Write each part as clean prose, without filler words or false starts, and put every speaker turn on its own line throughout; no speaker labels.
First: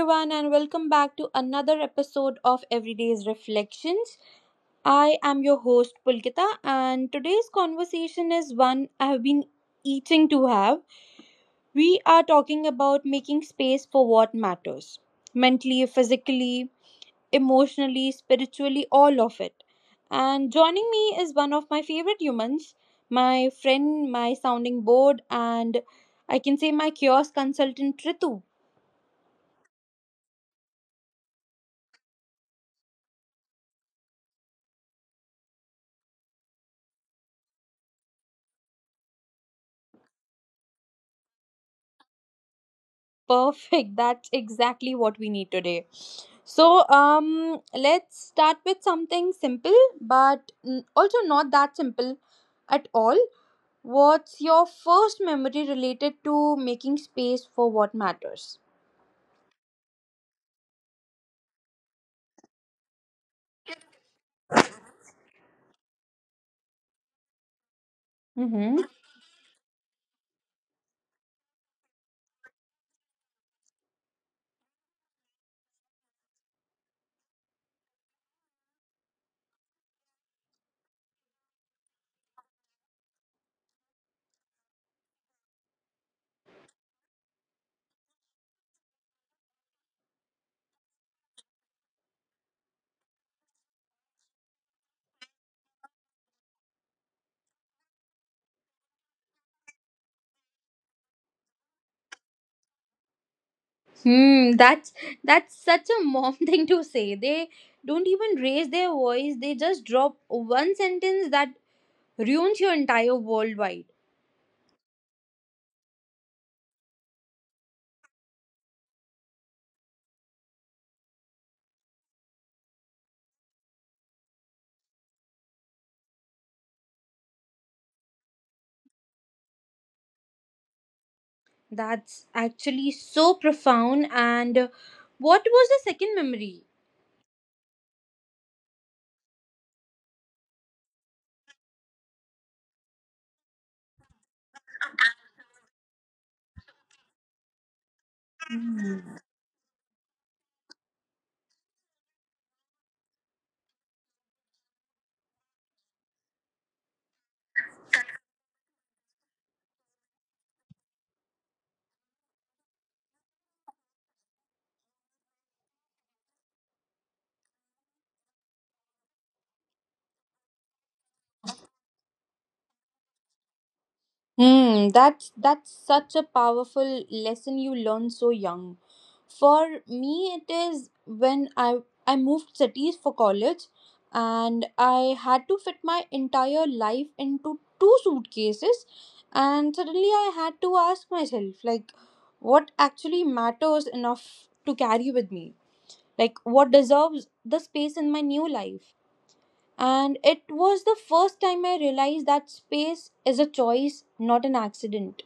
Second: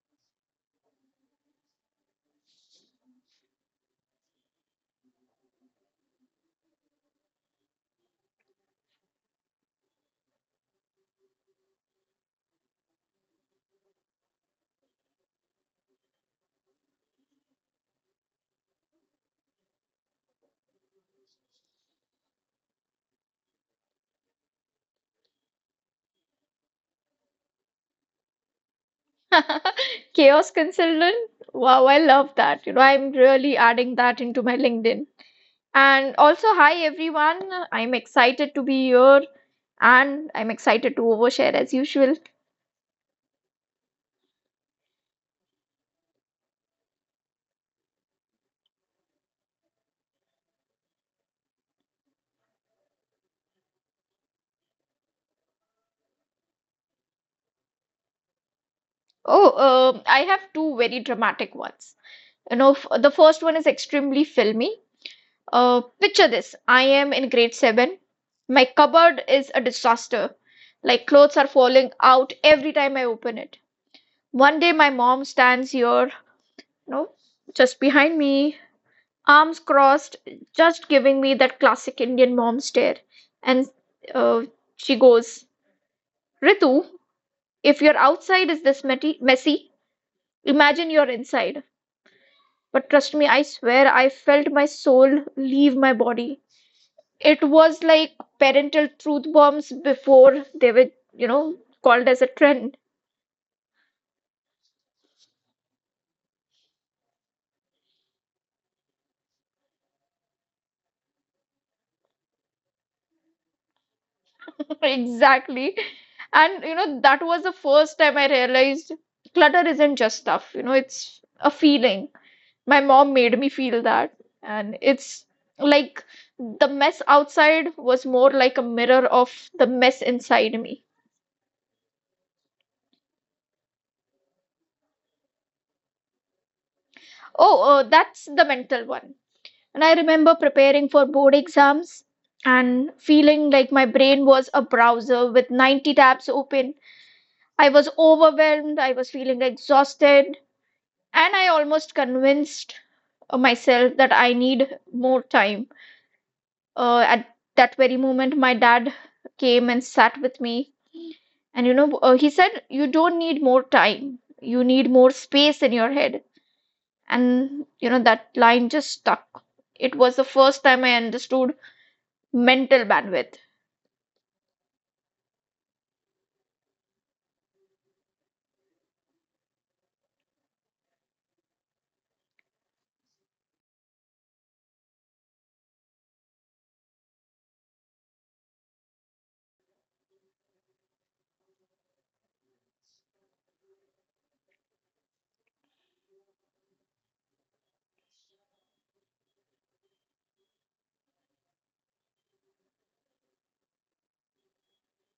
everyone, and welcome back to another episode of Everyday's Reflections. I am your host, Pulkita, and today's conversation is one I have been eating to have. We are talking about making space for what matters mentally, physically, emotionally, spiritually, all of it. And joining me is one of my favorite humans, my friend, my sounding board, and I can say my kiosk consultant, Ritu.
Chaos consultant. Wow, I love that. You know, I'm really adding that into my LinkedIn. And also, hi everyone. I'm excited to be here and I'm excited to overshare as usual.
Perfect. That's exactly what we need today. So let's start with something simple, but mm, also not that simple at all. What's your first memory related to making space for what matters?
Oh, I have two very dramatic ones. You know, the first one is extremely filmy. Picture this. I am in grade seven. My
Mm-hmm.
cupboard is a disaster. Like clothes are falling out every time I open it. One day my mom stands here. No, just behind me, arms crossed, just giving me that classic Indian mom stare. And uh, she goes, Ritu, if your outside is this messy, imagine you're inside. But trust me, I swear, I felt my soul leave my body. It was like parental truth bombs before they were, you know, called as a trend.
Hmm. That's such a mom thing to say. They don't even raise their voice. They just drop one sentence that ruins your entire worldwide.
Exactly. And that was the first time I realized clutter isn't just stuff, it's a feeling. My mom made me feel that. And it's like the mess outside was more like a mirror of the mess inside me.
That's actually so profound. And what was the second memory?
Oh, that's the mental one. And I remember preparing for board exams and feeling like my brain was a browser with 90 tabs open. I was overwhelmed, I was feeling exhausted, and I almost convinced myself that I need more time. At that very moment, my dad came and sat with me, and he said, you don't need more time, you need more space in your head. And that line just stuck. It was the first time I understood mental bandwidth.
Hmm, that's such a powerful lesson you learn so young. For me, it is when I moved cities for college, and I had to fit my entire life into two suitcases, and suddenly I had to ask myself like, what actually matters enough to carry with me? Like, what deserves the space in my new life? And it was the first time I realized that space is a choice, not an accident.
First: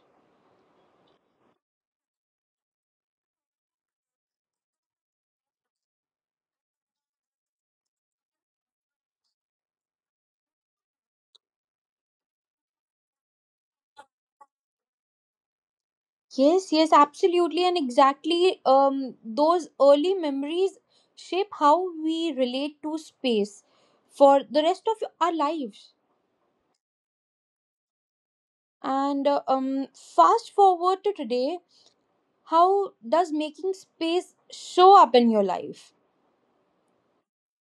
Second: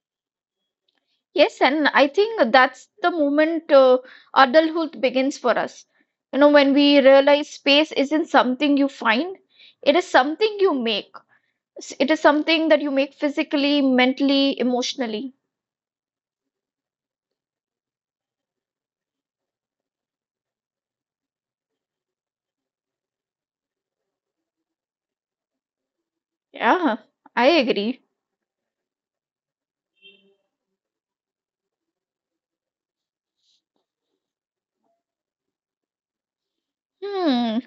Yes, and I think that's the moment adulthood begins for us. You know, when we realize space isn't something you find, it is something you make. It is something that you make physically, mentally, emotionally.
Yes, yes, absolutely. And exactly, those early memories shape how we relate to space for the rest of our lives.
Yeah, I agree.
And fast forward to today, how does making space show up in your life?
Hmm.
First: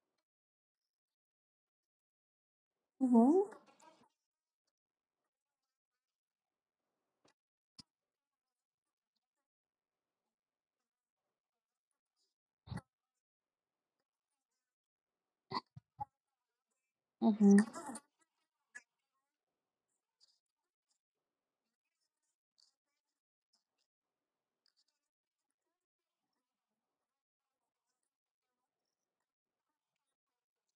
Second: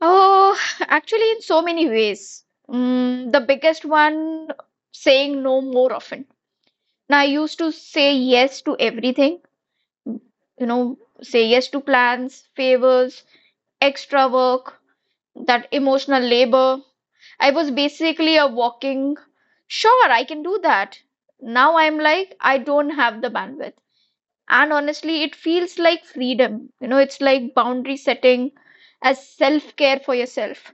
Oh, actually, in so many ways. The biggest one, saying no more often. Now, I used to say yes to everything, say yes to plans, favors, extra work, that emotional labor. I
Mhm.
was basically a walking, sure, I can do that. Now I'm like, I don't have the bandwidth. And honestly, it feels like freedom. It's like boundary setting as self care for yourself.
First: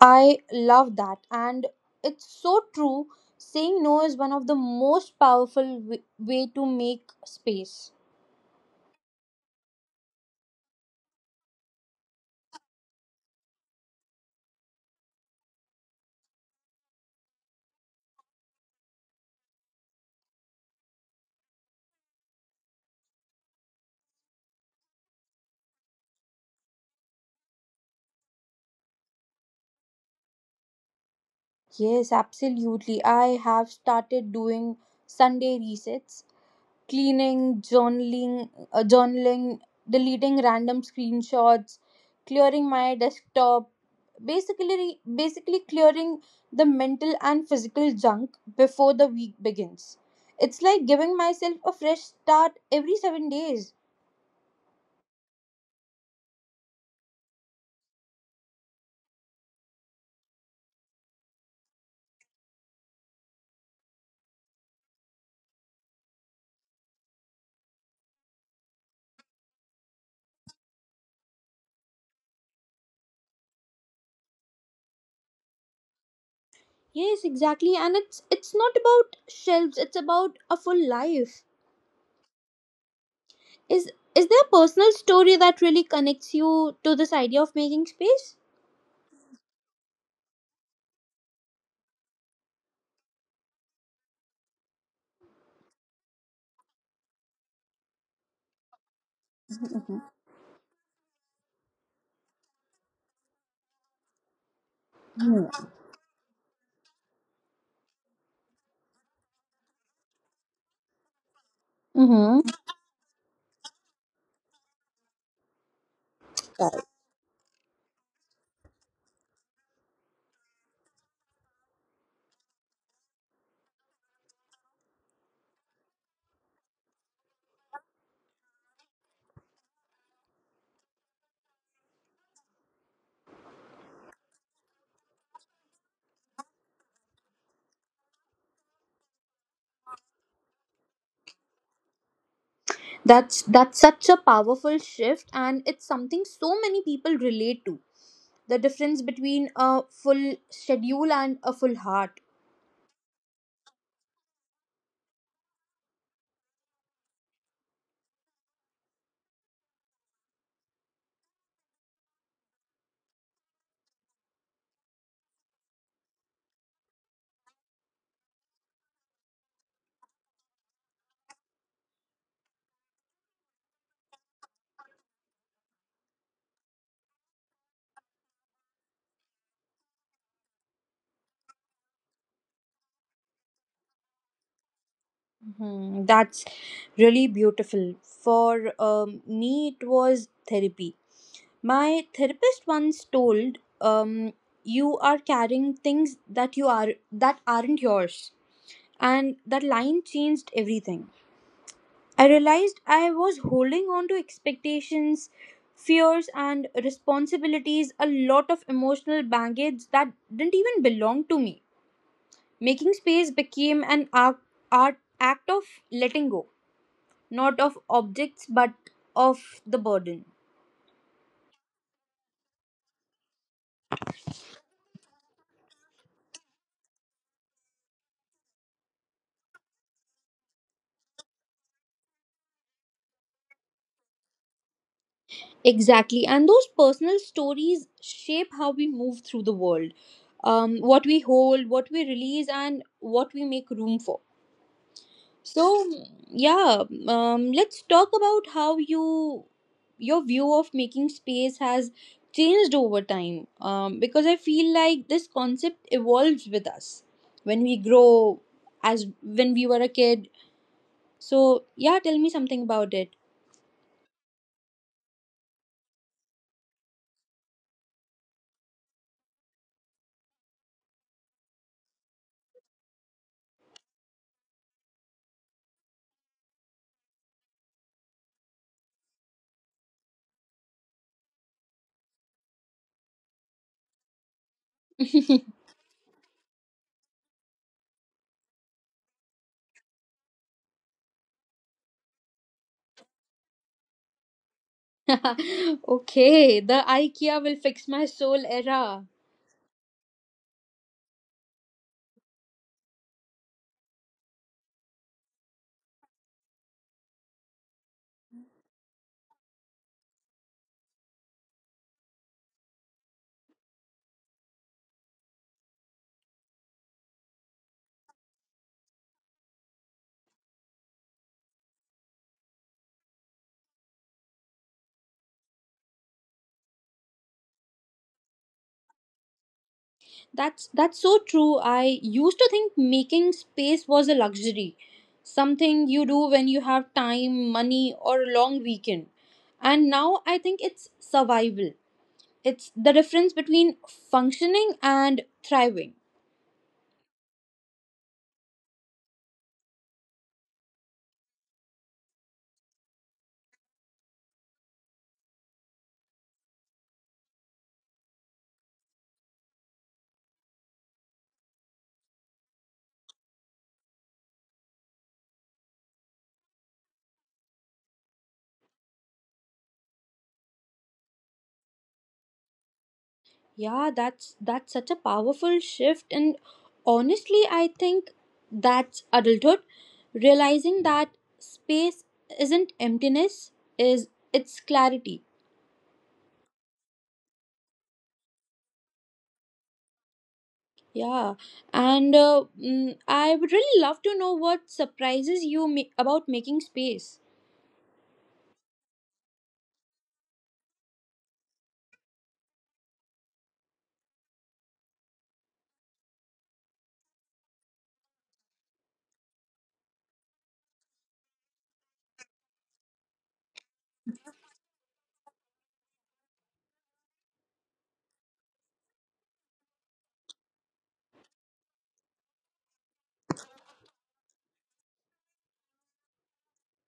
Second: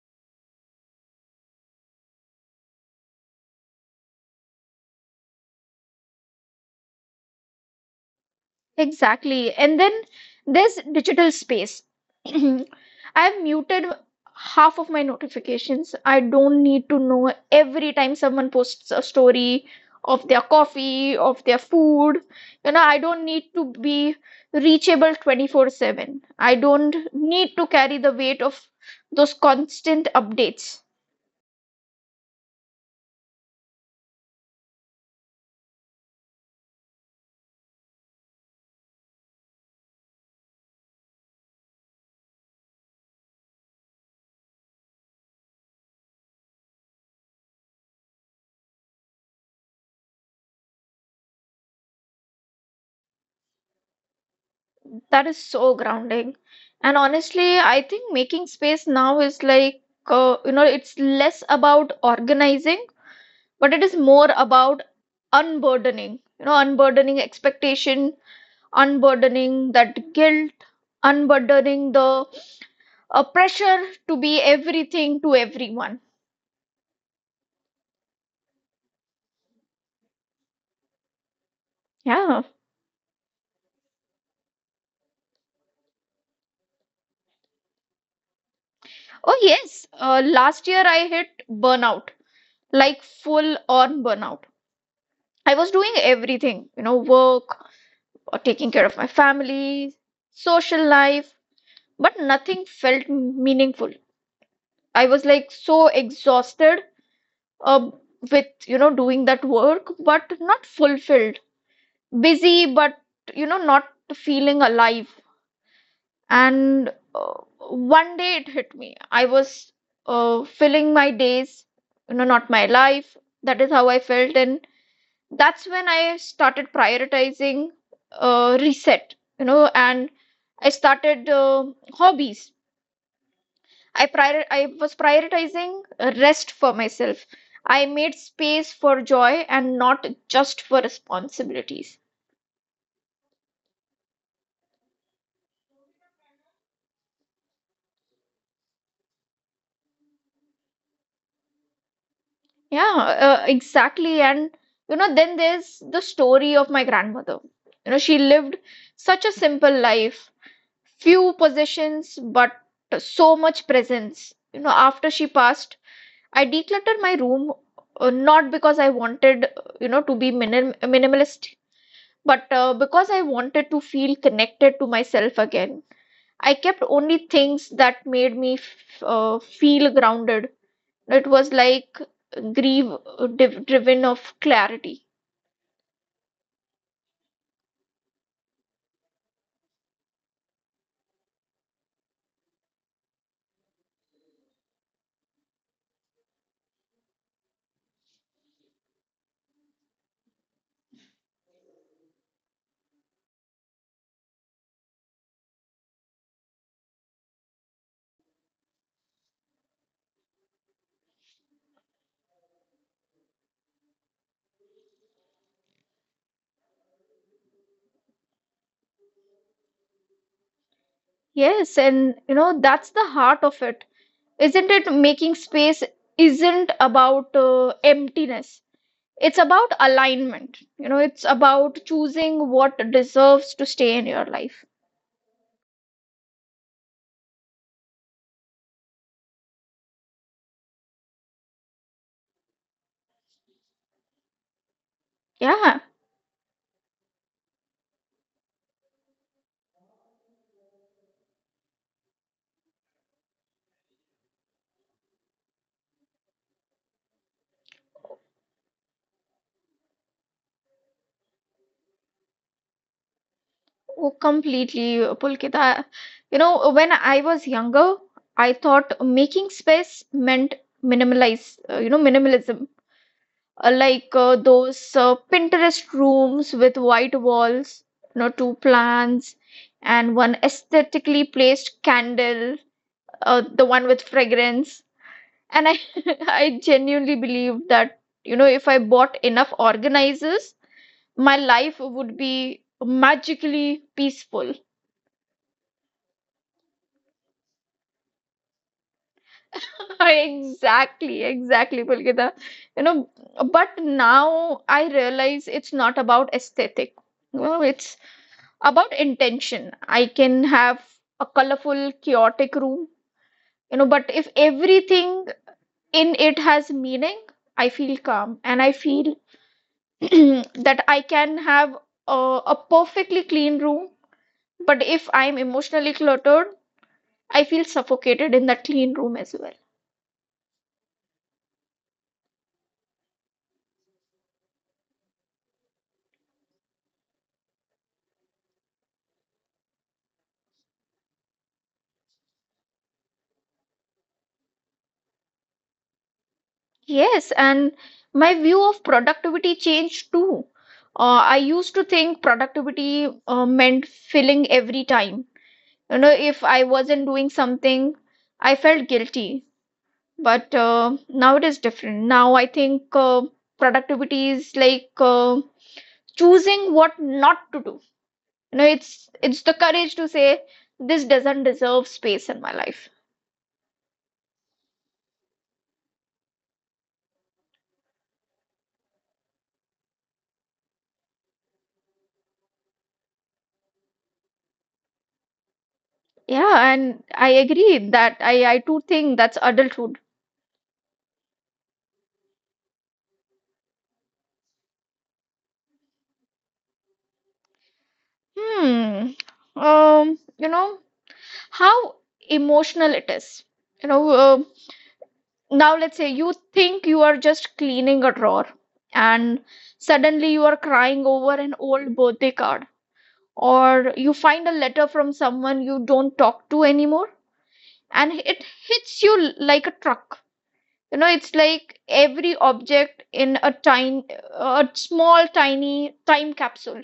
I love that. And it's so true. Saying no is one of the most powerful way to make space.
Exactly. And then there's digital space. I've muted half of my notifications. I don't need to know every time someone posts a story of their coffee, of their food. I don't need to be reachable 24/7. I don't need to carry the weight of those constant updates.
Yes, absolutely. I have started doing Sunday resets, cleaning, journaling, journaling, deleting random screenshots, clearing my desktop, basically clearing the mental and physical junk before the week begins. It's like giving myself a fresh start every 7 days.
That is so grounding. And honestly, I think making space now is like, it's less about organizing, but it is more about unburdening, unburdening expectation, unburdening that guilt, unburdening the pressure to be everything to everyone.
Yes, exactly. And it's not about shelves, it's about a full life.
Yeah.
Is is there a personal story that really connects you to this idea of making space?
Oh, yes. Last year I hit burnout, like full on burnout. I was doing everything, work or taking care of my family, social life, but nothing felt meaningful. I was like so exhausted uh, with doing that work, but not fulfilled.
Mm-hmm.
Busy, but not feeling alive. And one day it hit me. I was filling my days, not my life. That is how I felt. And that's when I started prioritizing reset, and I started hobbies. I was prioritizing rest for myself. I made space for joy and not just for responsibilities.
That's such a powerful shift, and it's something so many people relate to. The difference between a full schedule and a full heart.
Yeah, exactly. And then there's the story of my grandmother. She lived such a simple life, few possessions, but so much presence. After she passed, I decluttered my room not because I wanted, to be minimalist, but because I wanted to feel connected to myself again. I kept only things that made me feel grounded. It was like grief driven of clarity.
Mhm. That's really beautiful. For me, it was therapy. My therapist once told, um, "You are carrying things that you are that aren't yours," and that line changed everything. I realized I was holding on to expectations, fears, and responsibilities, a lot of emotional baggage that didn't even belong to me. Making space became an art, act of letting go, not of objects, but of the burden.
Yes, and that's the heart of it. Isn't it, making space isn't about emptiness. It's about alignment. It's about choosing what deserves to stay in your life.
Exactly. And those personal stories shape how we move through the world, what we hold, what we release, and what we make room for.
Yeah.
So, yeah, let's talk about how your view of making space has changed over time. Because I feel like this concept evolves with us when we grow, as when we were a kid. So, yeah, tell me something about it.
Oh, completely, Pulkita. When I was younger, I thought making space meant minimalize you know minimalism, like those Pinterest rooms with white walls, two plants and one aesthetically placed candle, the one with fragrance. And I, I genuinely believe that, if I bought enough organizers, my life would be magically peaceful.
Okay, the IKEA will fix my soul era.
Exactly, exactly, Pulkita. You know, but now I realize it's not about aesthetic. Well, it's about intention. I can have a colorful, chaotic room, but if everything in it has meaning, I feel calm, and I feel that I can have a perfectly clean room, but if I'm emotionally cluttered, I feel suffocated in that clean room as well.
That's so true. I used to think making space was a luxury, something you do when you have time, money, or a long weekend. And now I think it's survival. It's the difference between functioning and thriving.
Yes, and my view of productivity changed too. I used to think productivity meant filling every time. If I wasn't doing something, I felt guilty. But now it is different. Now I think productivity is like choosing what not to do. It's the courage to say this doesn't deserve space in my life.
Yeah, that's such a powerful shift, and honestly I think that's adulthood, realizing that space isn't emptiness is it's clarity.
Yeah, and I agree that I too think that's adulthood.
Yeah. And I would really love to know what surprises you about making space.
Hmm. Um, you know, how emotional it is. You know, uh, Now let's say you think you are just cleaning a drawer, and suddenly you are crying over an old birthday card, or you find a letter from someone you don't talk to anymore, and it hits you like a truck. It's like every object in a small, tiny time capsule.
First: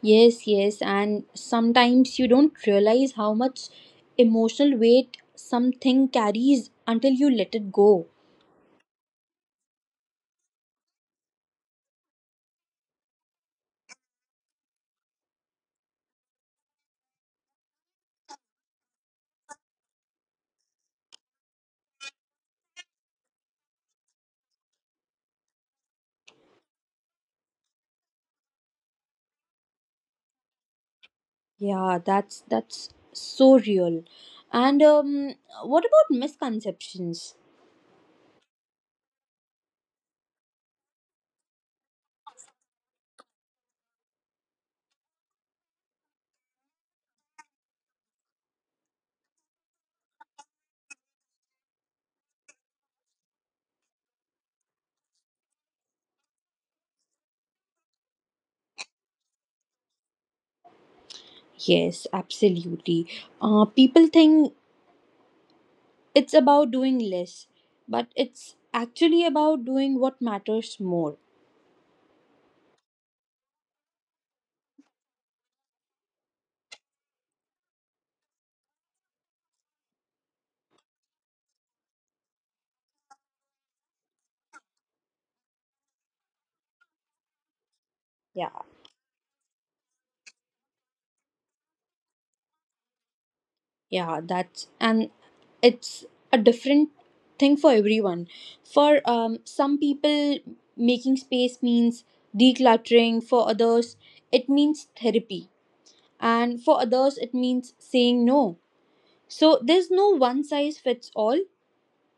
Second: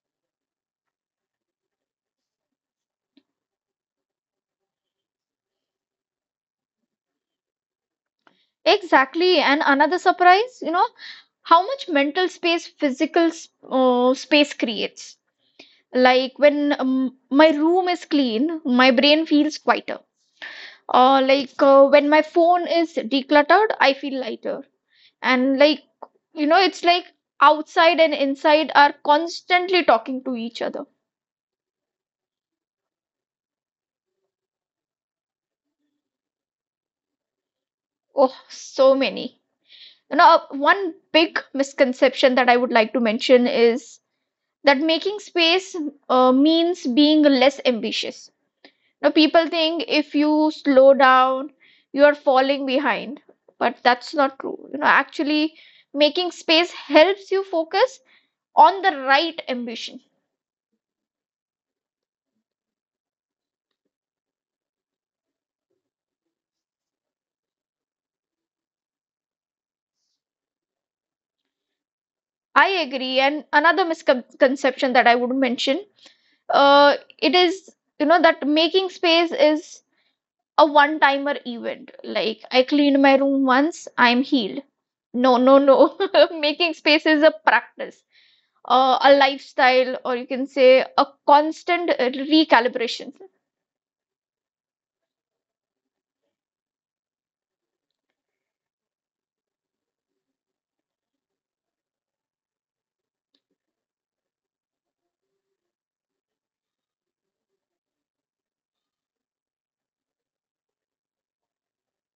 Yes, yes, and sometimes you don't realize how much emotional weight something carries until you let it go.
Exactly. And another surprise, how much mental space physical space creates. Like when my room is clean, my brain feels quieter. Or like when my phone is decluttered, I feel lighter. And like, it's like outside and inside are constantly talking to each other.
Yeah, that's so real. And what about misconceptions?
Oh, so many. you know One big misconception that I would like to mention is that making space means being less ambitious. Now people think if you slow down, you are falling behind. But that's not true. Actually, making space helps you focus on the right ambition.
Yes, absolutely. People think it's about doing less, but it's actually about doing what matters more.
I agree. And another misconception that I would mention, uh, it is that making space is a one timer event. Like, I cleaned my room once, I'm healed. No, no, no. Making space is a practice,
Yeah,
a lifestyle, or you can say a constant recalibration.
yeah, that's and it's a different thing for everyone. For some people, making space means decluttering. For others, it means therapy, and for others, it means saying no. So there's no one size fits all.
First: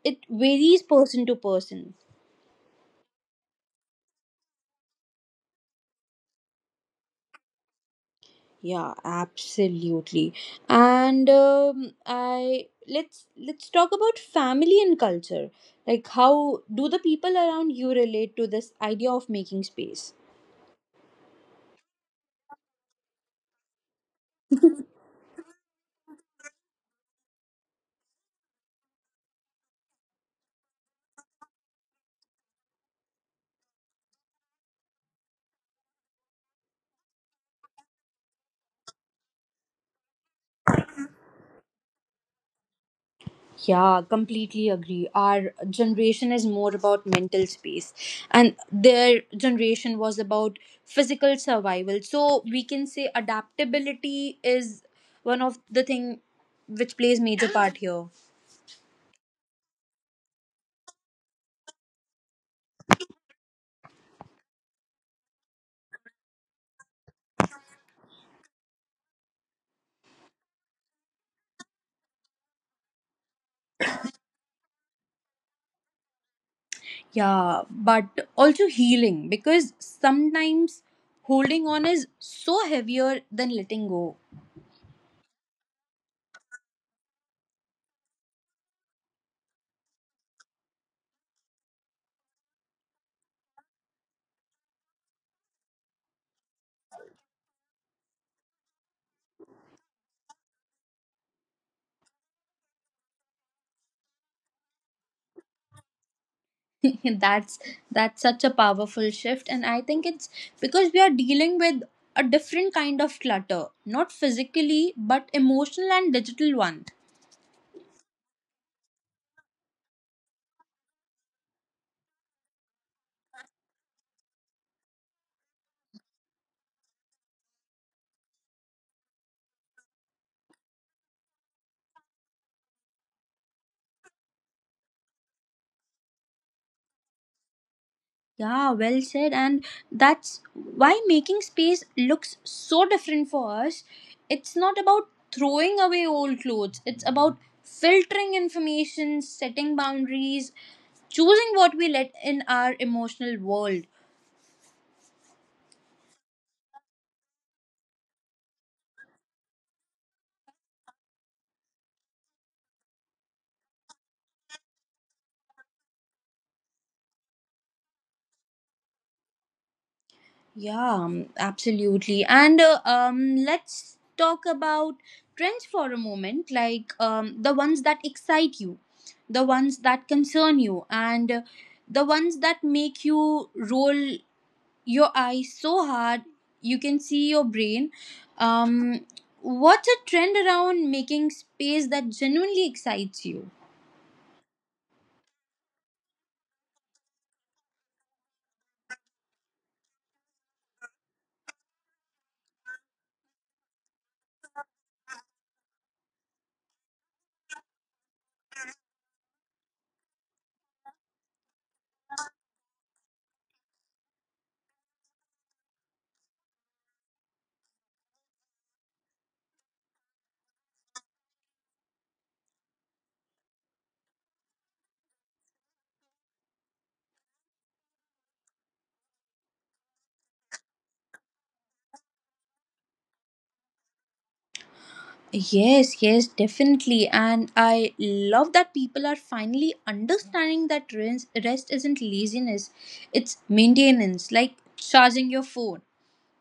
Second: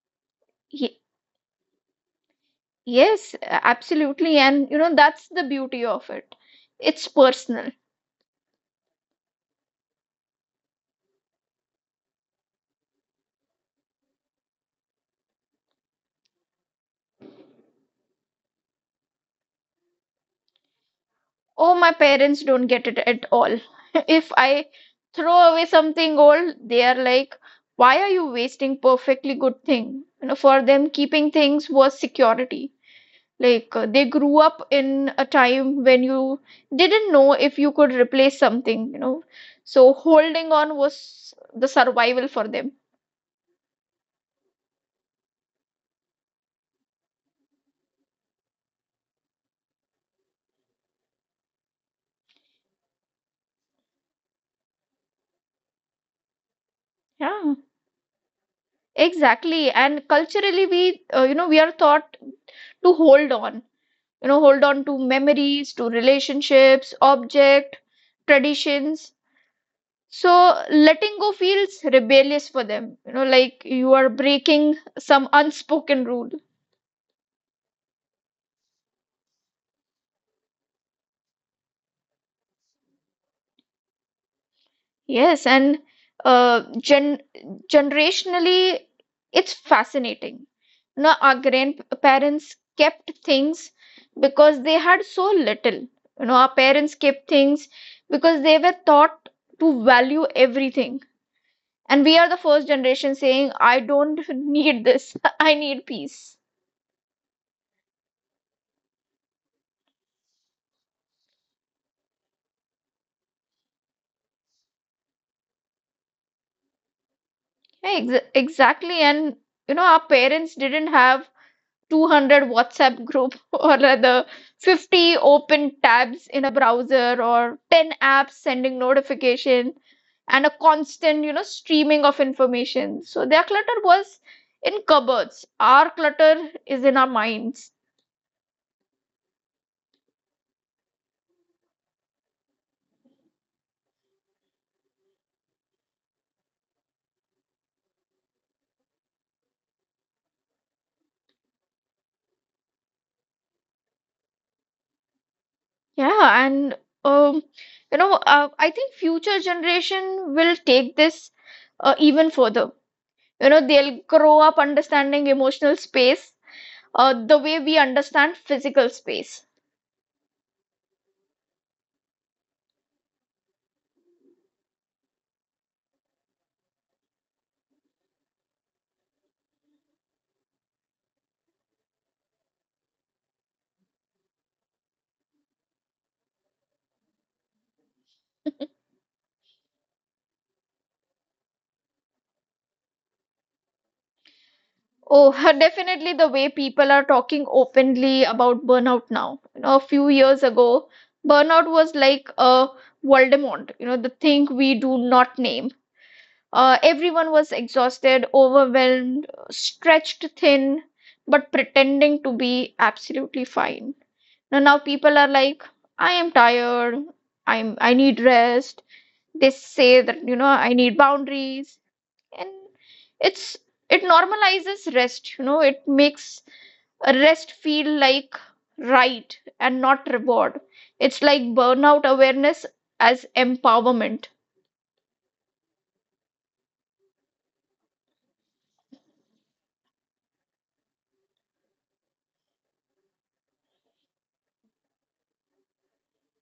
It varies
Ye-
person to person.
yes, absolutely. And that's the beauty of it. It's personal.
Yeah, absolutely. And I let's talk about family and culture. Like how do the people around you relate to this idea of making space?
Oh, my parents don't get it at all. If I throw away something old, they are like, why are you wasting perfectly good thing? For them, keeping things was security. They grew up in a time when you didn't know if you could replace something. So holding on was the survival for them.
Yeah, completely agree. Our generation is more about mental space, and their generation was about physical survival. So we can say adaptability is one of the thing which plays major
Yeah,
part here.
exactly. And culturally, we are taught to hold on, hold on to memories, to relationships, object, traditions. So letting go feels rebellious for them. Like you are breaking some unspoken rule.
Yeah, but also healing, because sometimes holding on is so heavier than letting go.
Yes, and uh, gen generationally, it's fascinating. Now, our grandparents kept things because they had so little. Our parents kept things because they were taught to value everything. And we are the first generation saying, I don't need this. I need peace.
that's that's such a powerful shift, and I think it's because we are dealing with a different kind of clutter, not physically but emotional and digital one.
Yeah, ex exactly. And our parents didn't have 200 WhatsApp group or rather 50 open tabs in a browser or ten apps sending notification and a constant, streaming of information. So their clutter was in cupboards. Our clutter is in our minds.
Yeah, well said. And that's why making space looks so different for us. It's not about throwing away old clothes, it's about filtering information, setting boundaries, choosing what we let in our emotional world.
Yeah, and um, I think future generation will take this even further. They'll grow up understanding emotional space the way we understand physical space.
Yeah, absolutely. And let's talk about trends for a moment, like the ones that excite you, the ones that concern you, and the ones that make you roll your eyes so hard you can see your brain. Um, what's a trend around making space that genuinely excites you?
Oh, definitely the way people are talking openly about burnout now. A few years ago, burnout was like a Voldemort, the thing we do not name. Everyone was exhausted, overwhelmed, stretched thin, but pretending to be absolutely fine. Now, people are like, I am tired, I need rest. They say that, you know, I need boundaries and it's it normalizes rest, you know. It makes a rest feel like right and not reward. It's like burnout awareness as empowerment.
Yes, yes, definitely. And I love that people are finally understanding that rest isn't laziness, it's maintenance, like charging your phone.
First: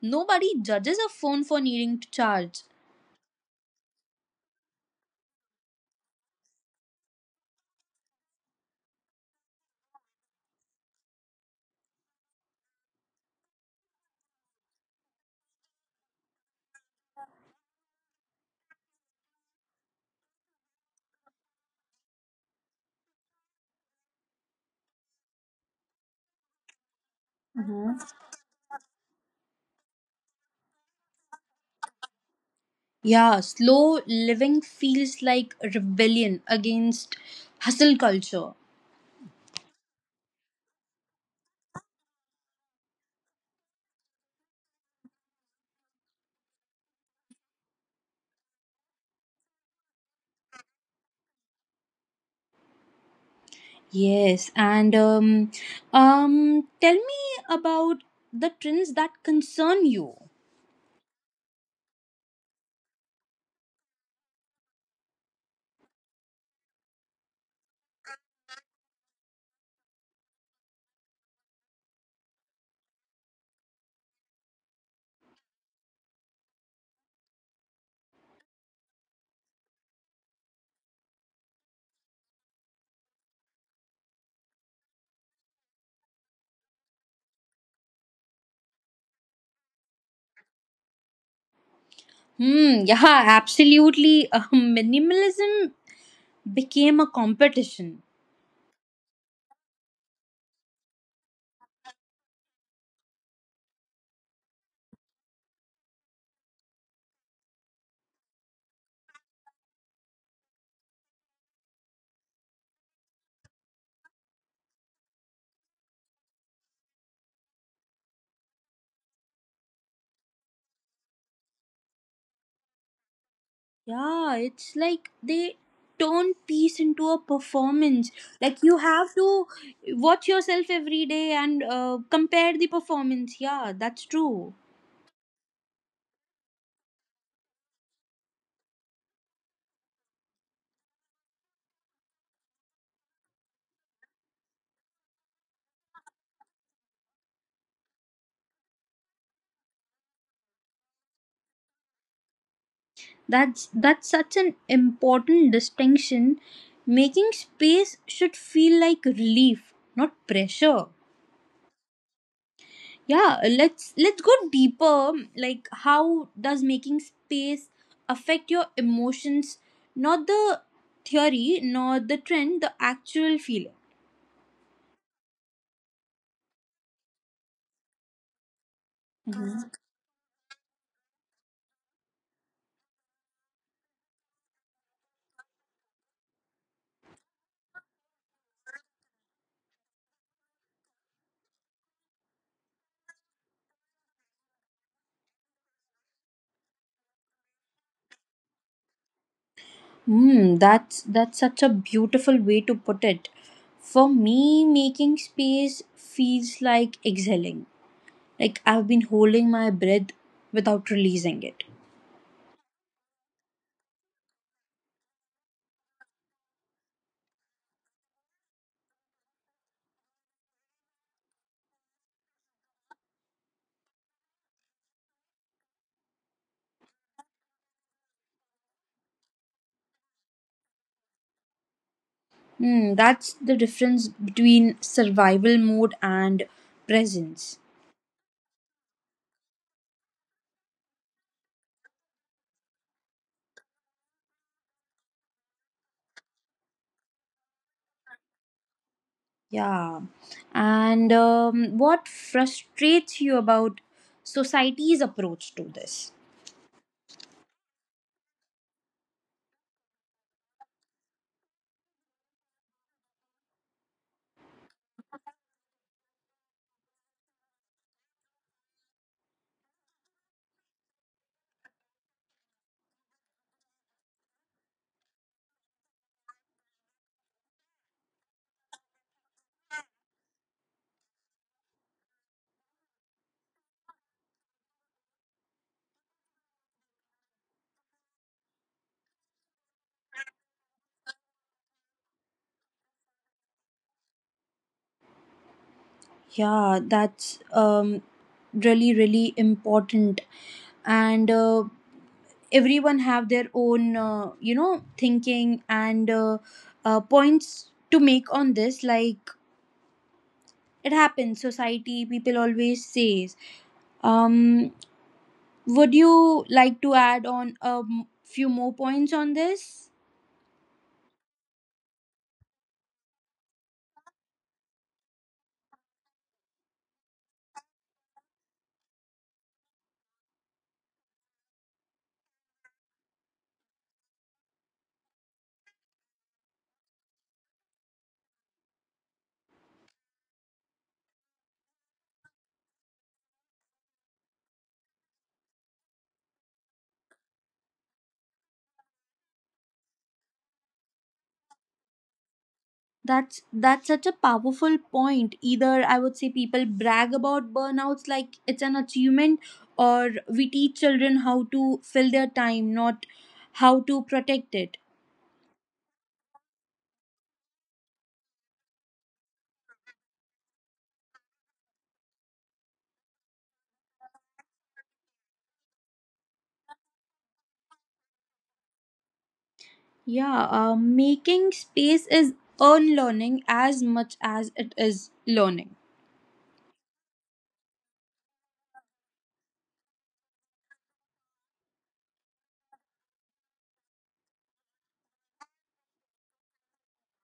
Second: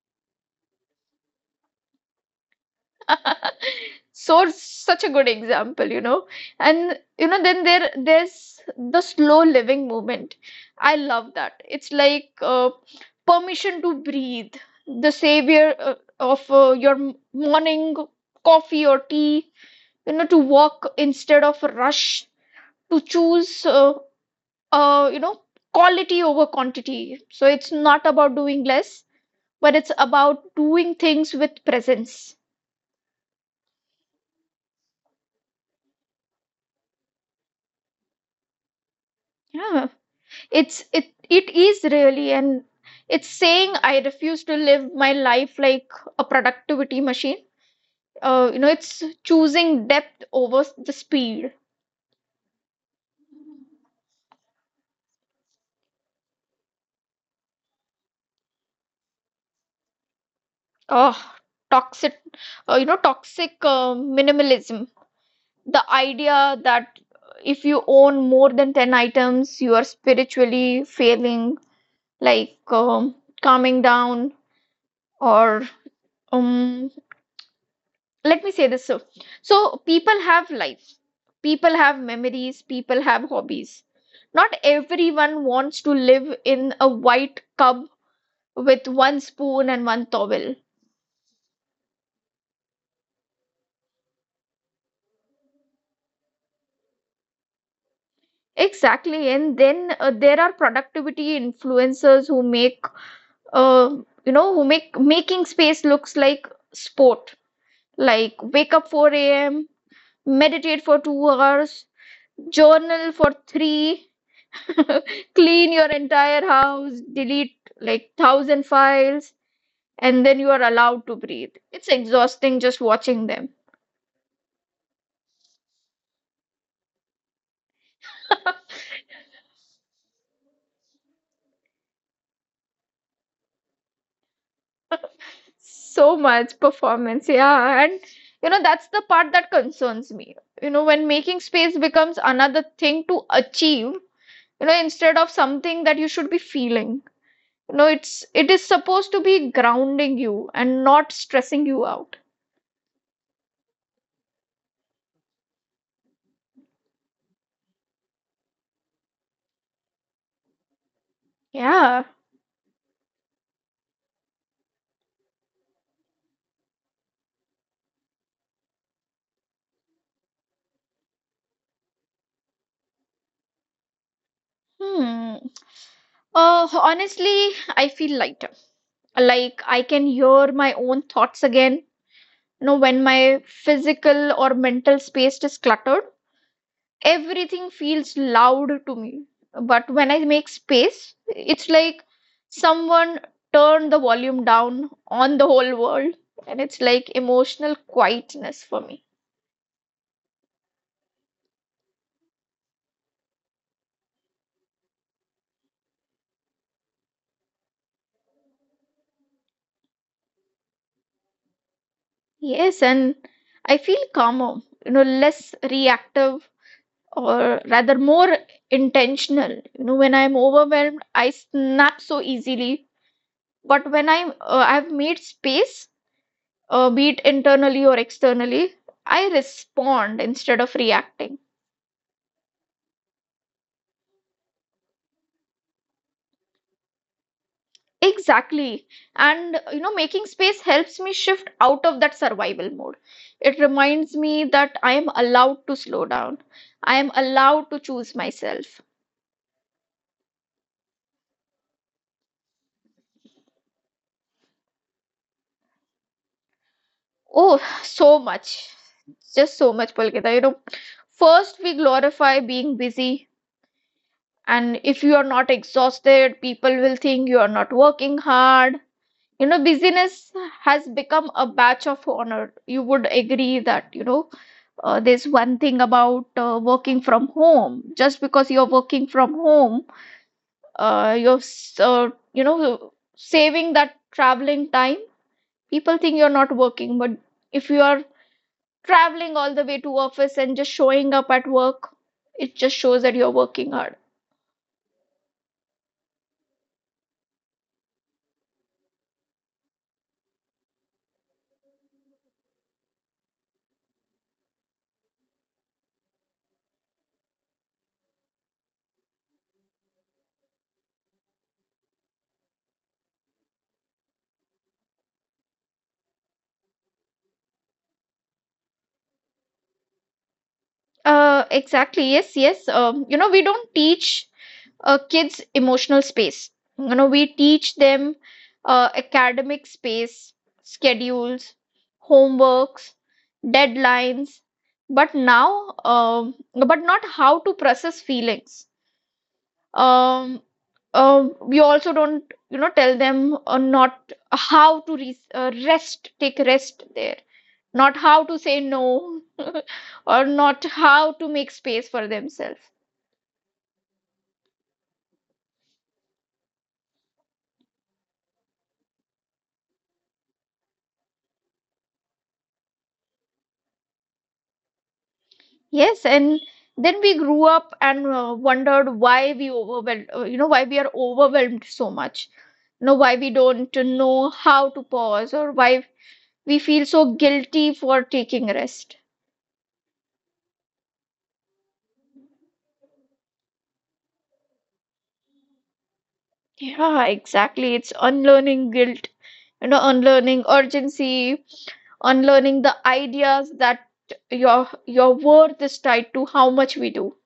Nobody judges a phone for needing to charge.
so such a good example, you know. And you know, then there's the slow living movement. I love that. It's like permission to breathe, the savior of your morning coffee or tea, you know, to walk instead of rush, to choose uh, you know quality over quantity. So it's not about doing less, but it's about doing things with presence.
Yeah, slow living feels like rebellion against hustle culture.
Yeah, it's it it is, really. And it's saying, I refuse to live my life like a productivity machine. You know, it's choosing depth over the speed.
Yes, and tell me about the trends that concern you.
Oh, toxic, you know, toxic minimalism, the idea that if you own more than 10 items, you are spiritually failing, like calming down. Or um let me say this. So so people have life, people have memories, people have hobbies. Not everyone wants to live in a white cub with one spoon and one towel.
Hmm, yeah, absolutely. Minimalism became a competition.
Exactly. And then there are productivity influencers who make uh, who make making space looks like sport, like wake up 4 a.m., meditate for 2 hours, journal for three, clean your entire house, delete like thousand files, and then you are allowed to breathe. It's exhausting just watching them.
Yeah, it's like they turn peace into a performance. Like you have to watch yourself every day and compare the performance. Yeah, that's true.
So much performance, yeah. And you know, that's the part that concerns me. You know, when making space becomes another thing to achieve, you know, instead of something that you should be feeling. You know, it's, it is supposed to be grounding you and not stressing you out.
That's such an important distinction. Making space should feel like relief, not pressure.
Yeah.
Yeah, let's go deeper. Like how does making space affect your emotions, not the theory nor the trend, the actual feeling?
Hmm. Uh, honestly, I feel lighter. Like
Mhm.
I can hear my own thoughts again, you know. When my physical or mental space is cluttered, everything feels loud to me. But when I make space, it's like someone turned the volume down on the whole world. And it's like emotional quietness for me.
Hmm, that's such a beautiful way to put it. For me, making space feels like exhaling. Like I've been holding my breath without releasing it.
Yes, and I feel calmer, you know, less reactive, or rather more intentional. You know, when I'm overwhelmed, I snap so easily. But when I've made space, be it internally or externally, I respond instead of reacting.
Hmm, that's the difference between survival mode and presence.
Exactly. And you know, making space helps me shift out of that survival mode. It reminds me that I am allowed to slow down. I am allowed to choose myself.
Yeah. And what frustrates you about society's approach to this?
Oh, so much. Just so much, Pulkita. You know, first we glorify being busy, and if you are not exhausted, people will think you are not working hard. You know, busyness has become a badge of honor. You would agree that, you know, there's one thing about working from home. Just because you're working from home, you know, saving that traveling time. People think you're not working, but if you are traveling all the way to office and just showing up at work, it just shows that you're working hard.
Yeah, that's really, really important. And everyone have their own, thinking and points to make on this. Like it happens, society people always says. Um, would you like to add on a few more points on this?
Exactly. Yes, yes. You know, we don't teach kids emotional space. You know, we teach them academic space, schedules, homeworks, deadlines, but now but not how to process feelings. um, we also don't, you know, tell them, not how to re- rest, take rest there, not how to say no, or not how to make space for themselves.
That's such a powerful point. Either I would say people brag about burnouts like it's an achievement, or we teach children how to fill their time, not how to protect it.
Yes, and then we grew up and wondered why we overwhelmed, why we are overwhelmed so much. You know, why we don't know how to pause, or why we feel so guilty for taking rest.
Yeah, making space is unlearning as much as it is learning.
Yeah, exactly. It's unlearning guilt, you know, unlearning urgency, unlearning the ideas that your worth is tied to how much we do.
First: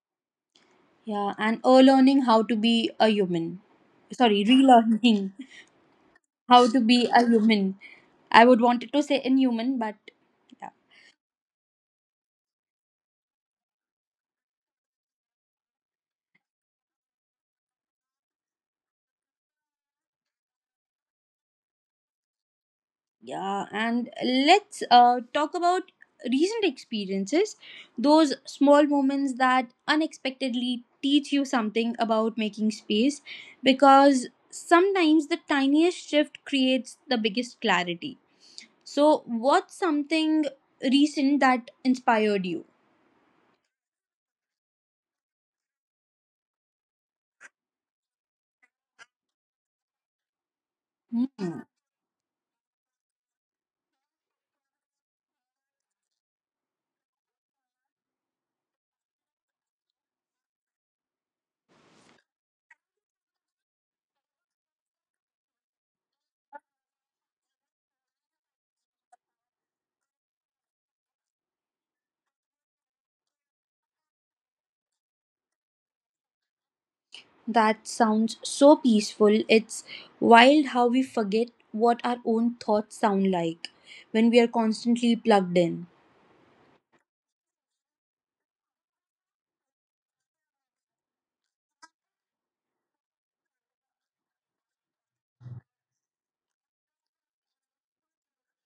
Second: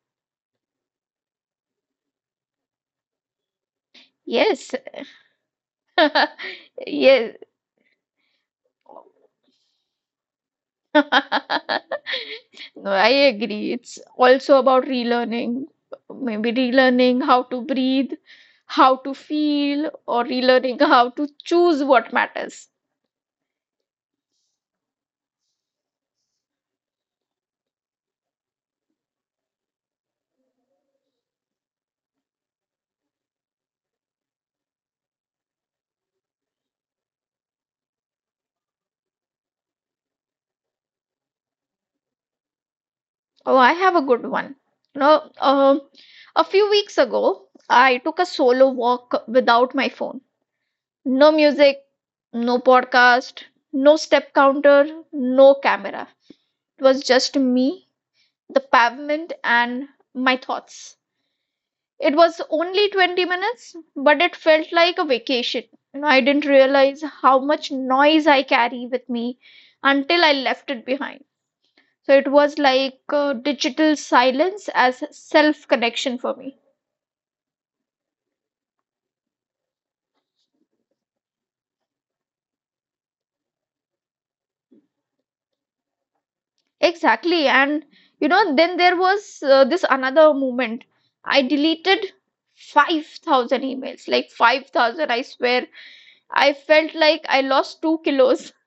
Yeah, and learning how to be a human. Sorry,
Yes.
relearning how to be a
Yes.
human. I would wanted to say inhuman, but
No, I agree. It's also about relearning, maybe relearning how to breathe, how to feel, or relearning how to choose what matters.
yeah, and let's talk about recent experiences, those small moments that unexpectedly teach you something about making space, because sometimes the tiniest shift creates the biggest clarity. So, what's something recent that inspired you?
Oh, I have a good one. You know, a few weeks ago, I took a solo walk without my phone. No
Hmm.
music, no podcast, no step counter, no camera. It was just me, the pavement, and my thoughts. It was only 20 minutes, but it felt like a vacation. You know, I didn't realize how much noise I carry with me until I left it behind. So it was like digital silence as self connection for me.
That sounds so peaceful. It's wild how we forget what our own thoughts sound like when we are constantly plugged in.
Exactly. And you know, then there was this another moment. I deleted 5,000 emails, like 5,000. I swear, I felt like I lost 2 kilos.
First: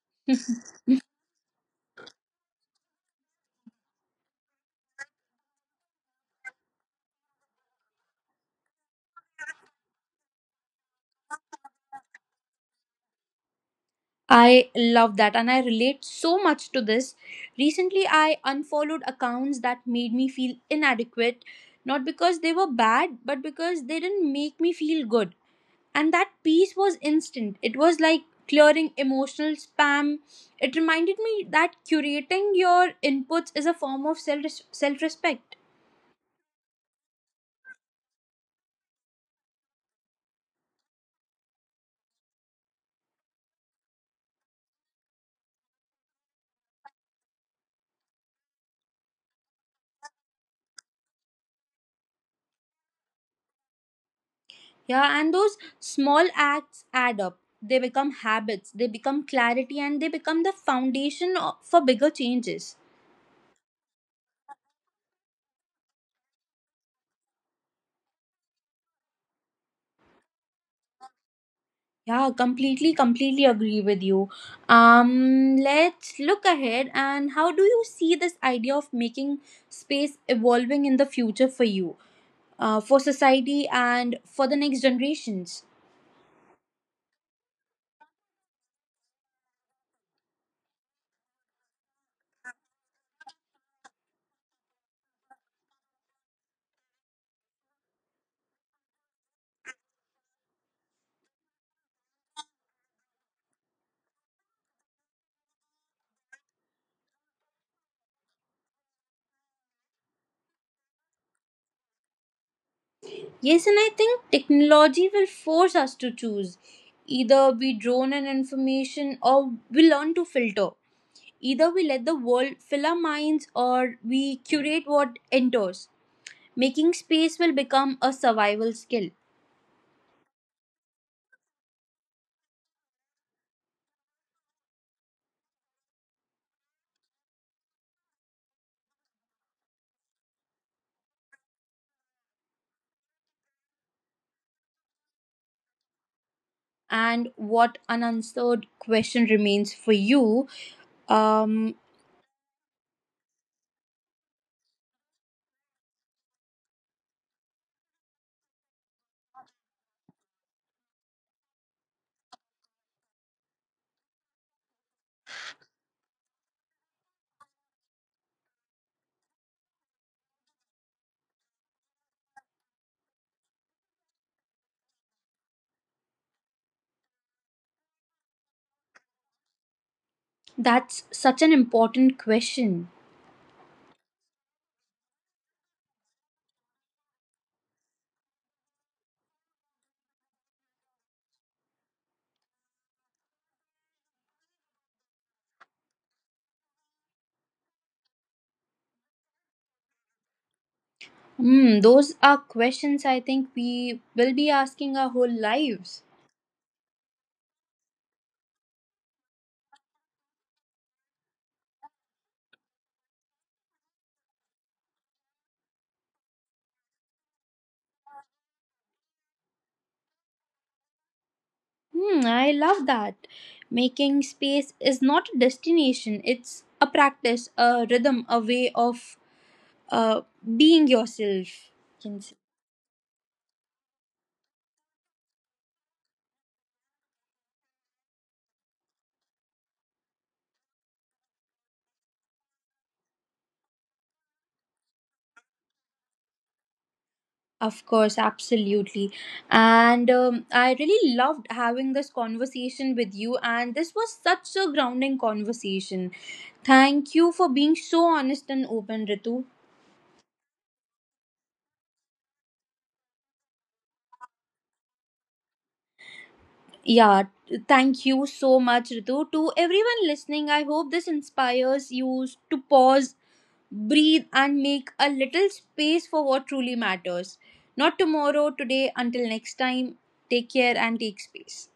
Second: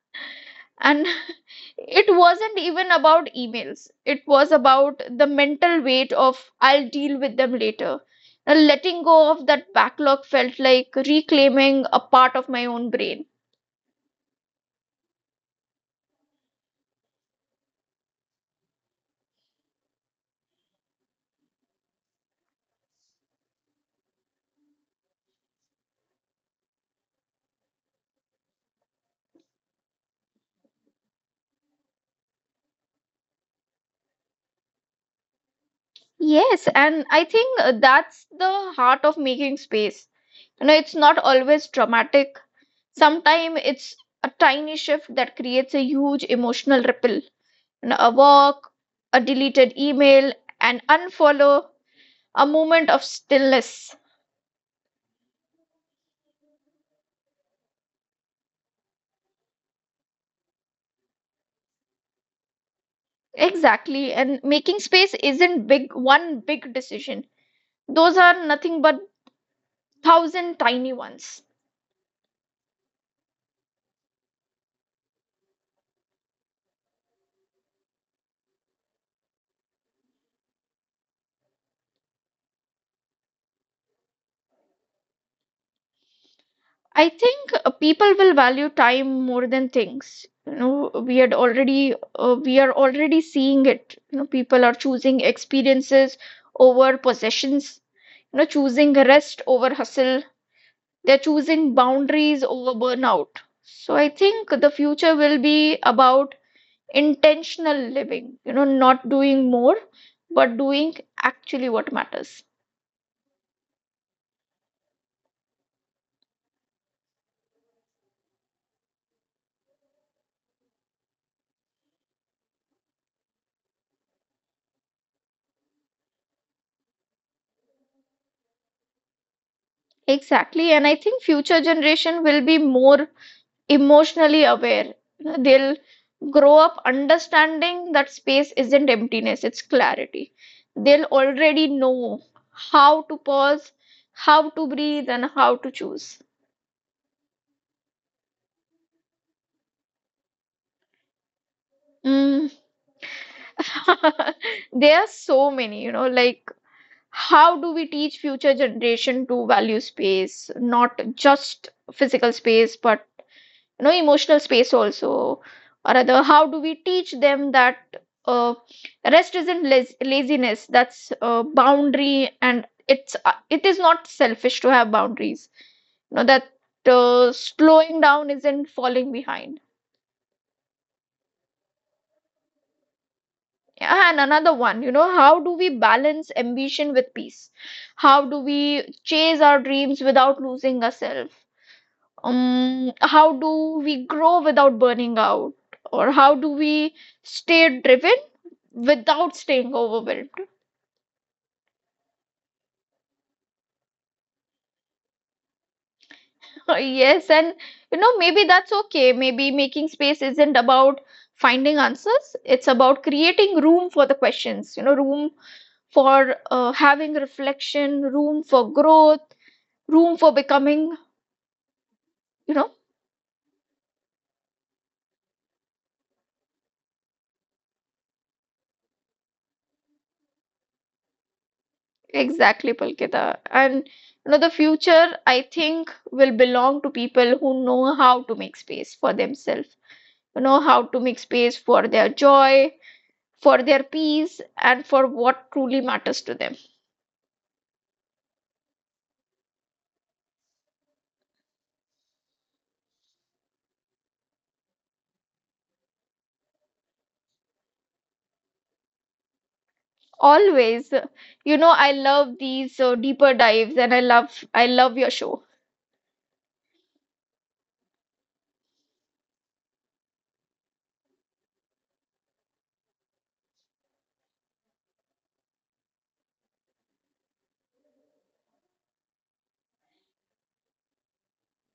And it wasn't even about emails. It was about the mental weight of I'll deal with them later. And letting go of that backlog felt like reclaiming a part of my own brain.
I love that, and I relate so much to this. Recently, I unfollowed accounts that made me feel inadequate, not because they were bad, but because they didn't make me feel good. And that peace was instant. It was like clearing emotional spam. It reminded me that curating your inputs is a form of self respect.
Yes, and I think that's the heart of making space. You know, it's not always dramatic. Sometimes it's a tiny shift that creates a huge emotional ripple. You know, a walk, a deleted email, an unfollow, a moment of stillness.
Yeah, and those small acts add up. They become habits, they become clarity, and they become the foundation for bigger changes.
Exactly. And making space isn't big one big decision. Those are nothing but thousand tiny ones.
Yeah, completely, completely agree with you. Let's look ahead. And how do you see this idea of making space evolving in the future for you, for society, and for the next generations?
I think people will value time more than things. You know, we are already seeing it. You know, people are choosing experiences over possessions. You know, choosing rest over hustle. They're choosing boundaries over burnout. So I think the future will be about intentional living, you know, not doing more, but doing actually what matters.
Yes, and I think technology will force us to choose. Either we drone in information or we learn to filter. Either we let the world fill our minds or we curate what enters. Making space will become a survival skill.
Exactly. And I think future generation will be more emotionally aware. You know, they'll grow up understanding that space isn't emptiness, it's clarity. They'll already know how to pause, how to breathe, and how to choose.
And what unanswered question remains for you? um
Mm. There are so many, you know. Like, how do we teach future generation to value space, not just physical space, but you know, emotional space also? Or rather, how do we teach them that uh, rest isn't laziness, that's a boundary, and it's it is not selfish to have boundaries? You know that slowing down isn't falling behind.
that's such an important question.
Yeah, and another one, you know, how do we balance ambition with peace? How do we chase our dreams without losing ourselves? How do we grow without burning out? Or how do we stay driven without staying overwhelmed?
Hmm, those are questions I think we will be asking our whole lives.
Yes, and you know, maybe that's okay. Maybe making space isn't about finding answers. It's about creating room for the questions. You know, room for having reflection, room for growth, room for becoming,
Hmm, I
you know.
love that. Making space is not a destination, it's a practice, a rhythm, a way of uh, being yourself, you can say.
Exactly, Palkita. And you know, the future, I think, will belong to people who know how to make space for themselves, who know how to make space for their joy, for their peace, and for what truly matters to them.
Of course, absolutely. And I really loved having this conversation with you. And this was such a grounding conversation. Thank you for being so honest and open, Ritu.
Always, you know, I love these deeper dives, and I love your show.
Yeah, thank you so much, Ritu. To everyone listening, I hope this inspires you to pause, breathe, and make a little space for what truly matters. Not tomorrow, today. Until next time. Take care and take space.